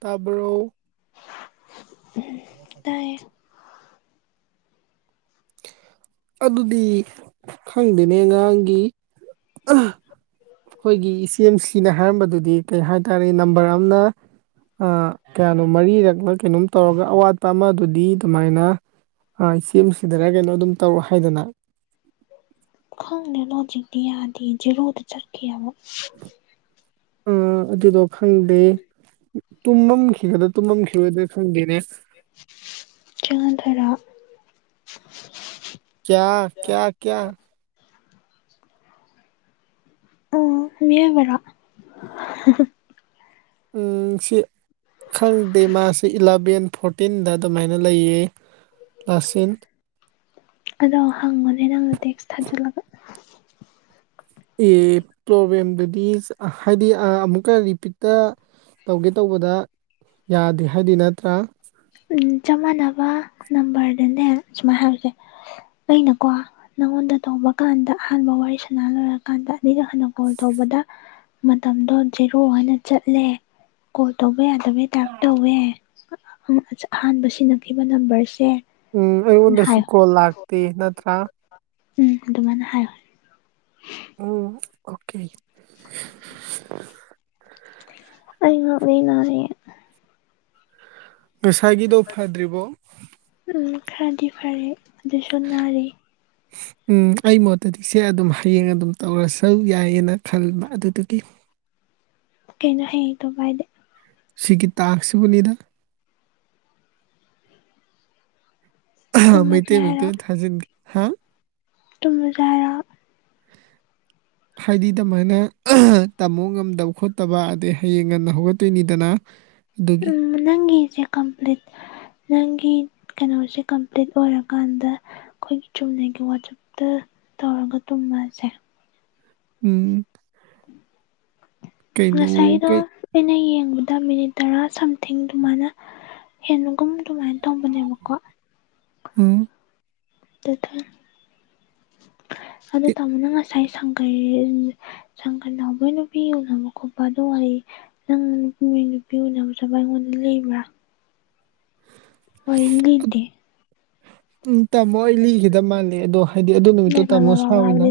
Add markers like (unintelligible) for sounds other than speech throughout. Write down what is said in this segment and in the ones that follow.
ꯇꯥꯕ꯭ꯔꯣ (inaudible) ꯇꯥꯏꯌꯦ ꯑꯗꯨꯗꯤ ꯈꯪꯗꯦꯅꯦ ꯑꯉꯥꯡꯒꯤ ꯑꯩꯈꯣꯏꯒꯤ ꯏꯆꯦꯝꯁꯤꯅ ꯍꯥꯏꯔꯝꯕꯗꯨꯗꯤ ꯀꯩ ꯍꯥꯏ ꯇꯥꯔꯦ ꯅꯝꯕꯔ ꯑꯃꯅ ꯀꯌꯥꯅꯣ ꯃꯔꯤꯔꯛ ꯀꯩꯅꯣꯝ ꯇꯧꯔꯒ ꯑꯋꯥꯠꯄ ꯑꯃ ꯑꯗꯨꯗꯤ ꯑꯗꯨꯃꯥꯏꯅ ꯏꯆꯦꯝ ꯗꯗꯒꯤ ꯒꯤꯗꯣ ꯑꯗꯨꯝ ꯇꯧꯔꯣ ꯍꯥꯏꯗꯨꯅ ꯈꯪꯗꯦꯅꯣ ꯍꯧꯖꯤꯛꯇꯤ ꯌꯥꯗꯦ ꯖꯦꯔꯣꯗ ꯆꯠꯈꯤ ꯑꯃꯨꯛ ꯑ ꯑꯗꯨꯗꯣ ꯈꯪꯗꯦ ꯇꯨꯝꯃꯝꯈꯤꯒꯗ ꯇꯨꯝꯃꯝꯈꯤꯔꯣꯢꯗ꯭ꯔ ꯈꯪꯗꯦꯅꯦ ꯆꯦ ꯉꯥꯟꯊꯣꯢꯔꯣ ꯀ꯭ꯌꯥ ꯀ꯭ꯌꯥ ꯀ꯭ꯌꯥ ꯑꯣ ꯃꯤꯑꯣꯢꯕꯔꯣ ꯎꯝ ꯁꯤ ꯈꯪꯗꯦ ꯃꯥꯁꯦ ꯏꯂꯚꯦꯟ ꯐꯣꯔꯇꯤꯟꯗ ꯑꯗꯨꯃꯥꯏꯅ ꯂꯩꯌꯦ ꯂꯥꯁꯁꯤꯟ ꯑꯗꯣ ꯍꯪꯉꯨꯅꯦ ꯅꯪꯅ ꯇꯦꯛꯁ ꯊꯥꯖꯤꯜꯂꯒ ꯑꯦ ꯄ꯭ꯔꯣꯕꯂꯦꯝꯗꯨ ꯏꯁ ꯍꯥꯏꯗꯤ ꯑꯃꯨꯛꯀ ꯔꯤꯄꯤꯠꯇ ꯇꯧꯒꯦ ꯇꯧꯕꯗ ꯌꯥꯗꯦ ꯍꯥꯏꯗꯣꯢ ꯅꯠꯇ꯭ꯔꯥ ꯆꯞ ꯃꯥꯟꯅꯕ ꯅꯝꯕꯔꯗꯅꯦ ꯁꯨꯃꯥꯏꯅ ꯍꯥꯏꯕꯁꯦ ꯑꯩꯅꯀꯣ ꯅꯪꯉꯣꯟꯗ ꯇꯧꯕ ꯀꯥꯟꯗ ꯑꯍꯥꯟꯕ ꯋꯥꯔꯤ ꯁꯅꯥ ꯂꯣꯏꯔꯀꯥꯟꯗ ꯑꯅꯤꯗ ꯍꯥꯟꯟꯅ ꯀꯣꯜ ꯇꯧꯕꯗ ꯃꯇꯝꯗꯣ ꯖꯦꯔꯣ ꯑꯣꯏꯅ ꯆꯠꯂꯦ ꯀꯣꯜ ꯇꯧꯕ ꯌꯥꯗꯕꯩ ꯇꯥꯏꯞ ꯇꯧꯋꯦ ꯑꯍꯥꯟꯕ ꯁꯤꯖꯤꯟꯅꯈꯤꯕ ꯅꯝꯕꯔꯁꯦ ꯎꯝ ꯑꯩꯉꯣꯟꯗꯁꯨ ꯍꯥꯏꯌꯣ ꯀꯣꯜ ꯂꯥꯛꯇꯦ ꯅꯠꯇ꯭ꯔꯥ ꯎꯝ ꯑꯗꯨꯃꯥꯏꯅ ꯍꯥꯏꯌꯣ ꯎꯝ ꯑꯣꯀꯦ ꯑꯩ ꯉꯛꯂꯤ ꯅꯥꯔꯦ ꯉꯁꯥꯏꯒꯤꯗꯣ ꯐꯗ꯭ꯔꯤꯕꯣ ꯎꯝ ꯈꯔꯗꯤ ꯐꯔꯦ ꯑꯗꯨꯁꯨ ꯅꯥꯔꯤ ꯎꯝ ꯑꯩ ꯃꯣꯠꯇꯗꯤ ꯁꯦ ꯑꯗꯨꯝ ꯍꯌꯦꯡ ꯑꯗꯨꯝ ꯇꯧꯔꯁꯨꯨ ꯌꯥꯏꯌꯦꯅ ꯈꯟꯕ ꯑꯗꯨꯗꯨꯒꯤ ꯀꯩꯅꯣ ꯍꯌꯦ ꯇꯧꯕ ꯍꯥꯢꯗꯦ ꯁꯤꯒꯤ ꯇꯥꯛ꯭ꯁ ꯁꯤꯕꯨꯅꯤꯗ ꯇꯨꯝꯃꯁꯦ ꯑꯥꯍ ꯥꯃꯩꯇꯩ ꯃꯌꯦꯛꯇ ꯑꯣꯏ ꯊꯖꯟꯒꯦ ꯍꯥꯥ ꯇꯨꯝ ꯃꯁꯦ ꯍꯥꯏꯔꯣ ꯍꯥꯏꯗꯤ ꯑꯗꯨꯃꯥꯏꯅ ꯇꯝꯃꯣ ꯉꯝꯗꯕ ꯈꯣꯠꯇꯕ ꯑꯗꯩ ꯍꯌꯦꯡ ꯉꯟꯅ ꯍꯧꯒꯠꯇꯣꯏꯅꯤꯗꯅ ꯑꯗꯨꯒꯤ ꯎꯝ ꯅꯪꯒꯤ ꯁꯦ ꯀꯝꯄ꯭ꯂꯤꯠ ꯅꯪꯒꯤ ꯀꯩꯅꯣꯁꯦ ꯀꯝꯄ꯭ꯂꯤꯠ ꯑꯣꯏꯔꯀꯥꯟꯗ ꯑꯩꯈꯣꯏꯒꯤ ꯆꯨꯝꯅꯒꯤ ꯋꯥꯆꯞꯇ ꯇꯧꯔꯒ ꯇꯨꯝꯃꯁꯦ ꯎꯝ ꯀꯩꯅꯣ ꯉꯁꯥꯏꯗꯣ ꯀꯩ ꯑꯩꯅ ꯌꯦꯡ ꯗ ꯃꯤꯅꯤꯠ ꯇꯔꯥ ꯁꯝꯊꯤꯡ ꯑꯗꯨꯃꯥꯏꯅ ꯍꯦꯟꯒꯨꯝ ꯑꯗꯨꯃꯥꯏꯅ ꯇꯧꯕꯅꯦꯕꯀꯣ ꯎꯝ (unintelligible) ꯑꯗꯨ ꯑꯦ ꯇꯥꯝꯃꯣꯅ ꯉꯁꯥꯏ ꯉꯁꯥꯏ ꯁꯪꯒꯩ ꯁꯪꯒꯩ ꯅꯥꯎꯕꯒꯤ ꯅꯨꯄꯤ ꯎꯅꯕ ꯈꯣꯠꯄ ꯑꯗꯨ ꯅꯪ ꯅꯨꯄꯤ ꯎꯅꯕ ꯆꯠꯕ ꯑꯩꯉꯣꯟꯗ ꯂꯩꯕ꯭ꯔꯥ ꯋꯥꯔꯤ ꯂꯤꯗꯦ ꯎꯝ ꯇꯝꯃꯣ ꯑꯩ ꯂꯤꯒꯤꯗꯕ ꯃꯥꯜꯂꯦ ꯑꯗꯣ ꯍꯥꯏꯗꯤ ꯑꯗꯨ ꯅꯨꯃꯤꯠꯇꯣ ꯇꯥꯝꯃꯣ ꯁꯥꯎꯋꯤꯅ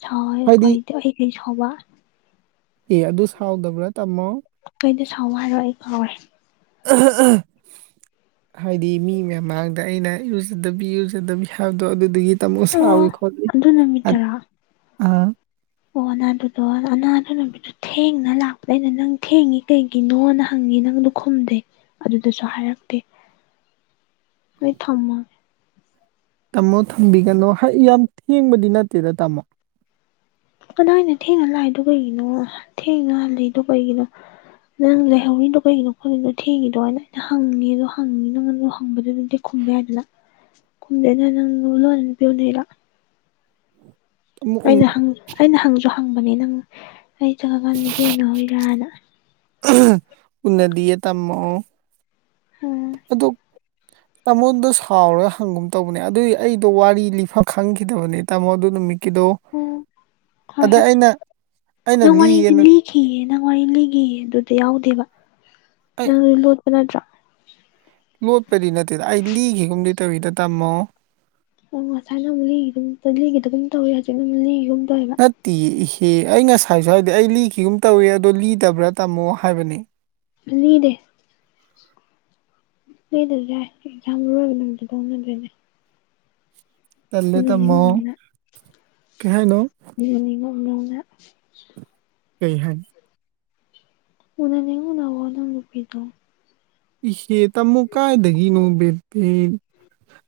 ꯁꯥꯎꯏ ꯍꯥꯏꯗꯤ ꯈꯣꯏꯗꯤ ꯑꯩ ꯁꯥꯎꯕ ꯑꯦ ꯑꯗꯨ ꯁꯥꯎꯗꯕ꯭ꯔꯥ ꯇꯥꯃꯣ ꯀꯩꯗ ꯁꯥꯎ ꯍꯥꯏꯔꯣ ꯑꯩ (unintelligible) ꯑꯍ ꯑꯍ ꯍꯥꯏꯗꯤ ꯃꯤ ꯃꯌꯥꯝ ꯃꯥꯡꯗ ꯑꯩꯅ ꯏꯔꯨꯖꯗꯕꯤ ꯏꯔꯨꯖꯗꯕꯤ ꯍꯥꯏꯕꯗꯣ ꯑꯗꯨꯗꯒꯤ ꯑꯣ ꯑꯗꯨ ꯅꯃꯤꯠ ꯇꯔꯥ ꯑꯥ ꯑꯣ ꯅꯥꯗꯨꯗꯣ ꯑꯅꯥꯟꯕ ꯅꯨꯃꯤꯠꯇꯣ ꯊꯦꯡꯅ ꯂꯥꯛꯄꯗꯩꯅ ꯅꯪ ꯊꯦꯡꯉꯤ ꯀꯩꯒꯤꯅꯣ ꯍꯪꯉꯤ ꯅꯪꯗꯨ ꯈꯨꯝꯗꯦ ꯑꯗꯨꯗꯁꯨ ꯍꯥꯏꯔꯛꯇꯦ ꯍꯣꯏ ꯊꯝꯃꯒꯦ ꯇꯥꯝꯃꯣ ꯊꯝꯕꯤꯒꯅꯨ ꯍꯥꯏ ꯌꯥꯝ ꯊꯦꯡꯕꯗꯤ ꯅꯠꯇꯦꯗ ꯇꯥꯃꯣ ꯀꯗꯥꯏꯗ ꯊꯦꯡꯅ ꯂꯥꯛꯏꯗꯣ ꯀꯩꯒꯤꯅꯣ ꯊꯦꯡꯅ ꯍꯜꯂꯛꯏꯗꯣ ꯀꯩꯒꯤꯅꯣ ꯅꯪ ꯂꯩꯍꯧꯔꯤꯗꯣ ꯀꯩꯒꯤꯅꯣ ꯈꯣꯠꯂꯤꯅꯣ ꯊꯦꯡꯉꯤꯗꯣꯅ ꯑꯩꯅ ꯍꯪꯉꯤ ꯑꯗꯣ ꯍꯪꯉꯤ ꯅꯪ ꯍꯪꯕꯗꯨꯗꯤ ꯈꯨꯝꯕ ꯌꯥꯏꯗꯅ ꯈꯨꯝꯗꯦꯅ ꯅꯪꯅ ꯂꯣꯟꯅ ꯅꯨꯄꯤ ꯎꯟꯅꯩꯔꯣ ꯇꯥꯃꯣ ꯑꯩꯅ ꯍꯪ ꯑꯩꯅ ꯍꯪꯖꯨ (unintelligible) ꯍꯪꯕꯅꯤ ꯅꯪ ꯑꯩ ꯆꯠ ꯈꯔ ꯀꯥꯟꯗ ꯅꯨꯄꯤ ꯎꯅ ꯍꯧꯔꯤꯔꯥꯅ ꯎꯝ ꯍꯨ ꯎꯅꯗꯤꯌꯦ ꯇꯃꯣ ꯎꯝ ꯑꯗꯨ ꯇꯥꯃꯣꯗꯣ ꯁꯥꯎꯔꯒ ꯍꯪꯒꯨꯝ ꯇꯧꯕꯅꯦ ꯑꯗꯨꯏ ꯑꯩꯗꯣ ꯋꯥꯔꯤ ꯂꯤꯐꯝ ꯈꯪꯈꯤꯗꯕꯅꯦ ꯇꯥꯃꯣꯗꯨ ꯅꯨꯃꯤꯠ ꯑꯣ ꯍꯣꯏ ꯍꯣꯏ ꯑꯩꯅ ꯅꯪ ꯋꯥꯔꯤꯗꯤ ꯂꯤꯌꯦꯅ ꯂꯤꯈꯤꯌꯦ ꯅꯪ ꯋꯥꯔꯤ ꯂꯤꯒꯤꯌꯦ ꯑꯗꯨꯗ ꯌꯥꯎꯗꯦꯕ ꯅꯪꯖꯦ ꯂꯣꯠ ꯑꯗꯨ ꯅꯠꯇ꯭ꯔ ꯃꯨ ꯄꯗꯤ ꯅꯠꯇꯦꯗ ꯑꯩ ꯂꯤꯈꯤꯒꯨꯝꯗꯤ ꯇꯧꯏꯗꯣ ꯇꯃꯣ ꯑꯣ ꯉꯁꯥꯏꯅ ꯑꯃꯨꯛ ꯂꯤꯒꯤꯒꯨꯝ ꯂꯤꯒꯤꯗꯒꯨꯝ ꯇꯧꯋꯦ ꯍꯧꯖꯤꯛꯅ ꯑꯃꯨꯛ ꯂꯤꯒꯤꯒꯨꯝ ꯇꯧꯋꯦꯕ ꯅꯠꯇꯤꯌꯦ ꯏꯁ ꯑꯦ ꯑꯩ ꯉꯁꯥꯏꯁꯨ ꯍꯥꯏꯗꯤ ꯑꯩ ꯂꯤꯈꯤꯒꯨꯝ ꯇꯧꯏ ꯑꯗꯣ ꯂꯤꯗꯕ꯭ꯔꯥ ꯇꯝꯃꯣ ꯍꯥꯏꯕꯅꯦ ꯂꯤꯗꯦ ꯂꯤꯗꯁꯨ ꯌꯥꯏ ꯌꯥꯝ ꯃꯔꯨꯑꯣꯏꯕ ꯅꯨꯃꯤꯠꯇ ꯇꯣꯛꯅꯗꯣꯏꯅꯦ ꯇꯂꯦ ꯇꯃꯣ ꯀꯩꯍꯥꯏꯅꯣ ꯎꯅꯅꯤꯡ (inaudible) ꯀꯩ ꯍꯥꯏ ꯎꯅꯅꯤꯡ ꯎꯅꯧꯔꯣ ꯅꯪ ꯅꯨꯄꯤꯗꯣ ꯏꯍꯦ ꯇꯥꯃꯣ ꯀꯥꯏꯗꯒꯤꯅꯣ ꯕꯦꯄꯤ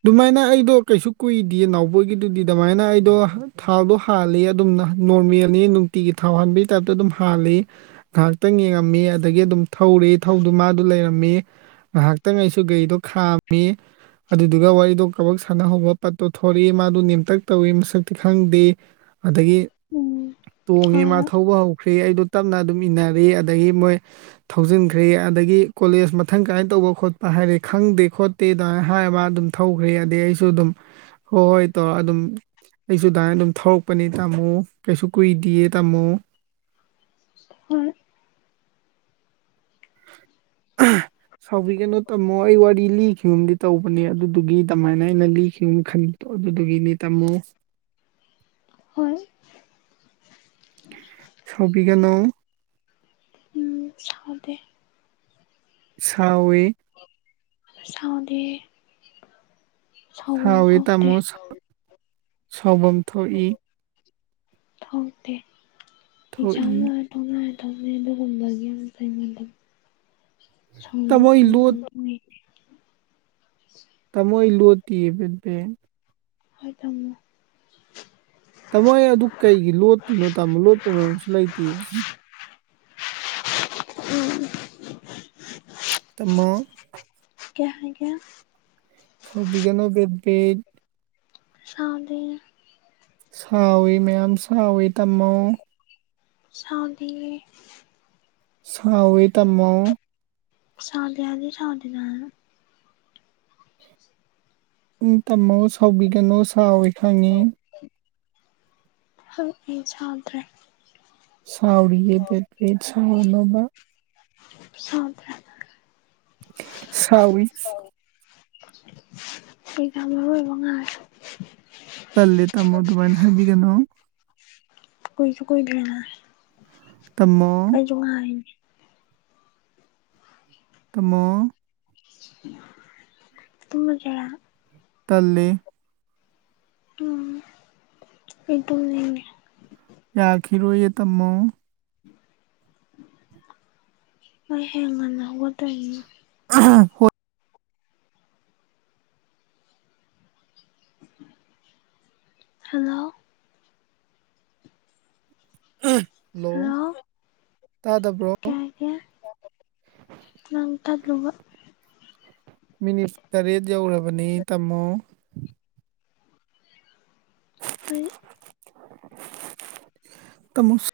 ꯑꯗꯨꯃꯥꯏꯅ ꯑꯩꯗꯣ ꯀꯩꯁꯨ ꯀꯨꯏꯗꯦ ꯅꯥꯎꯕꯣꯏꯒꯤꯗꯨꯗꯤ ꯑꯗꯨꯃꯥꯏꯅ ꯑꯩꯗꯣ ꯊꯥꯎꯗꯣ ꯍꯥꯜꯂꯤ ꯑꯗꯨꯝ ꯅꯣꯔꯃꯦꯜꯅꯤ ꯅꯨꯡꯇꯤꯒꯤ ꯊꯥꯎ ꯍꯥꯟꯕꯒꯤ ꯇꯥꯏꯞꯇ ꯑꯗꯨꯝ ꯍꯥꯜꯂꯤ ꯉꯥꯏꯍꯥꯛꯇꯪ ꯌꯦꯡꯉꯝꯃꯤ ꯑꯗꯒꯤ ꯑꯗꯨꯝ ꯊꯧꯔꯤ ꯊꯧꯗꯨ ꯃꯥꯗꯨ ꯂꯩꯔꯝ ꯃꯤ ꯉꯥꯏꯍꯥꯛꯇꯪ ꯑꯩꯁꯨ ꯒꯥꯔꯤꯗꯣ ꯈꯥꯝꯃꯤ ꯑꯗꯨꯗꯨꯒ ꯋꯥꯔꯤꯗꯣ ꯀꯕꯛ ꯁꯥꯟꯅꯍꯧꯕ ꯄꯠꯇꯣ ꯊꯣꯔꯛꯏ ꯃꯥꯗꯣ ꯅꯦꯝꯇꯛ ꯇꯧꯏꯤ ꯃꯁꯛꯇꯤ ꯈꯪꯗꯦ ꯑꯗꯒꯤ ꯎꯝ ꯇꯣꯡꯉꯦ ꯍꯣꯏ ꯃꯥ ꯍꯣꯏ ꯊꯧꯕ ꯍꯧꯈ꯭ꯔꯦ ꯕꯦ ꯑꯩꯗꯣ ꯇꯞꯅ ꯑꯗꯨꯝ ꯏꯟꯅꯔꯦ ꯑꯗꯒꯤ ꯃꯣꯏ ꯊꯧꯖꯤꯟꯈ꯭ꯔꯦ ꯑꯗꯒꯤ ꯀꯣꯂꯦꯖ ꯃ ꯃꯊꯪ ꯀꯔꯥꯏꯅ ꯇꯧꯕ ꯈꯣꯠꯄ ꯍꯥꯏꯔꯦ ꯈꯪꯗꯦ ꯈꯣꯠꯇꯦ ꯑꯗꯥꯏ ꯍꯥꯏꯕ ꯑꯗꯨꯝ ꯊꯧꯈ꯭ꯔꯦ ꯑꯗꯩ ꯑꯩꯁꯨ ꯑꯗꯨꯝ ꯍꯣꯏ ꯍꯣꯏ ꯇꯧꯔ ꯑꯗꯨꯝ ꯑꯩꯁꯨ ꯑꯗꯥꯏ ꯑꯗꯨꯝ ꯊꯧꯔꯛꯄꯅꯤ ꯇꯥꯃꯣ ꯀꯩꯁꯨ ꯀꯨꯏꯗꯤꯌꯦ ꯇꯥꯃꯣ ꯍꯣꯏ ꯁꯥꯎꯕꯤꯒꯅꯨ ꯇꯥꯃꯣ ꯑꯩ ꯋꯥꯔꯤ ꯂꯤꯈꯤꯒꯨꯝꯗꯤ ꯇꯧꯕꯅꯦ ꯑꯗꯨꯗꯨꯒꯤ ꯑꯗꯨꯃꯥꯏꯅ ꯑꯩꯅ ꯂꯤꯈꯤꯒꯨꯝ ꯈꯟꯕꯗꯣ ꯑꯗꯨꯗꯨꯒꯤꯅꯤ ꯇꯥꯃꯣ ꯍꯣꯏ ꯁꯥꯎꯕꯤ ꯒꯅꯣ ꯎꯝ ꯁꯥꯎꯗꯦ ꯁꯥꯎꯋꯦ ꯁꯥꯎꯗꯦꯍꯦ ꯁꯥꯎꯋꯤ ꯇꯥꯃꯣ (inaudible) ꯁꯥꯎꯕꯝ ꯊꯣꯛꯏ ꯊꯣꯛꯇꯦ ꯑꯦꯛꯖꯥꯝ ꯊꯣꯛꯏ ꯂꯣꯏꯔ ꯇꯣꯛꯂꯛꯑꯅꯤ ꯐꯩꯅꯦ ꯑꯗꯨ ꯒꯨꯝꯕꯒꯤ ꯑꯃ ꯐꯪꯉꯤꯗꯨ ꯇꯥꯃꯣ ꯑꯩ ꯂꯣ (unintelligible) ꯇꯃꯣ ꯑꯩ ꯂꯣꯇꯤꯌꯦ ꯄꯦꯄꯦ ꯍꯣꯏ ꯊꯝꯃꯣ ꯇꯥꯃꯣ ꯑꯩ ꯑꯗꯨ ꯀꯩꯒꯤ ꯂꯣꯠꯇꯨꯏꯅꯣ ꯇꯥꯃꯣ ꯂꯣꯠꯄꯩ ꯃꯔꯝꯁꯨ ꯂꯩꯇꯦ ꯇꯃꯣ ꯀꯩ ꯍꯥꯏꯒꯦ ꯁꯥꯎꯕꯤꯒꯅꯣ ꯕꯦꯕꯦ ꯁꯥꯎꯗꯦ ꯁꯥꯎꯋꯤ ꯃꯌꯥꯝ ꯁꯥꯎꯋꯤ ꯇꯝꯃꯣ ꯁꯥꯎꯗꯤꯌꯦ ꯁꯥꯎꯋꯤ ꯇꯃꯣ ꯁꯥꯎꯗꯦ ꯍꯥꯏꯗꯤ ꯁꯥꯎꯗꯦꯗ ꯎꯪ ꯇꯝꯃꯣ ꯁꯥꯎꯕꯤꯒꯅꯨ ꯁꯥꯎꯋꯦ ꯈꯪꯉꯤ ꯍꯪꯏ ꯁꯥꯎꯗ꯭ꯔꯦ ꯁꯥꯎꯔꯤꯌꯦ ꯕꯦꯄꯤ ꯁꯥꯎꯅꯣꯕ ꯁꯥꯎꯗ꯭ꯔꯦ ꯁꯥꯎꯋꯤ ꯁꯤ ꯀꯝ ꯑꯔ꯭ꯣꯢꯕ ꯉꯥꯛ ꯇꯜꯂꯦ ꯇꯥꯃꯣ ꯑꯗꯨꯃꯥꯏꯅ ꯍꯥꯏꯕꯤꯒꯅꯣ ꯀꯨꯢꯏꯁꯨ ꯀꯣꯏꯗ꯭ꯔꯤꯅꯥꯢ ꯇꯃꯃꯣ ꯑꯩꯖꯨ ꯉꯥꯢꯔꯤꯅꯦ ꯇꯥꯃꯣ ꯇꯨꯝꯂꯒꯦꯔꯥ ꯇꯜꯂꯦ ꯎꯝ ꯑꯩ ꯊꯨꯝꯅꯤꯡꯉꯦ ꯌꯥꯈꯤ ꯔꯣꯏꯌꯦ ꯇꯥꯃꯣ ꯍꯣꯢꯍꯦ ꯉꯟꯅꯥ ꯍꯧꯒꯠꯇꯣꯢꯅꯤ ꯑ ꯍꯣꯏ ꯍꯜꯂꯣ ꯍꯜꯂꯣ ꯇꯥꯗꯕ꯭ꯔꯣ ꯀꯩ ꯍꯥꯏꯒꯦ ꯅꯪ ꯇꯥꯗ꯭ꯔꯣꯕ ꯃꯤꯅꯤꯠ ꯇꯔꯦꯠ ꯌꯧꯔꯕꯅꯦ ꯇꯥꯝꯃꯣ ꯍꯣꯏ ꯀꯥꯝꯃꯨꯁ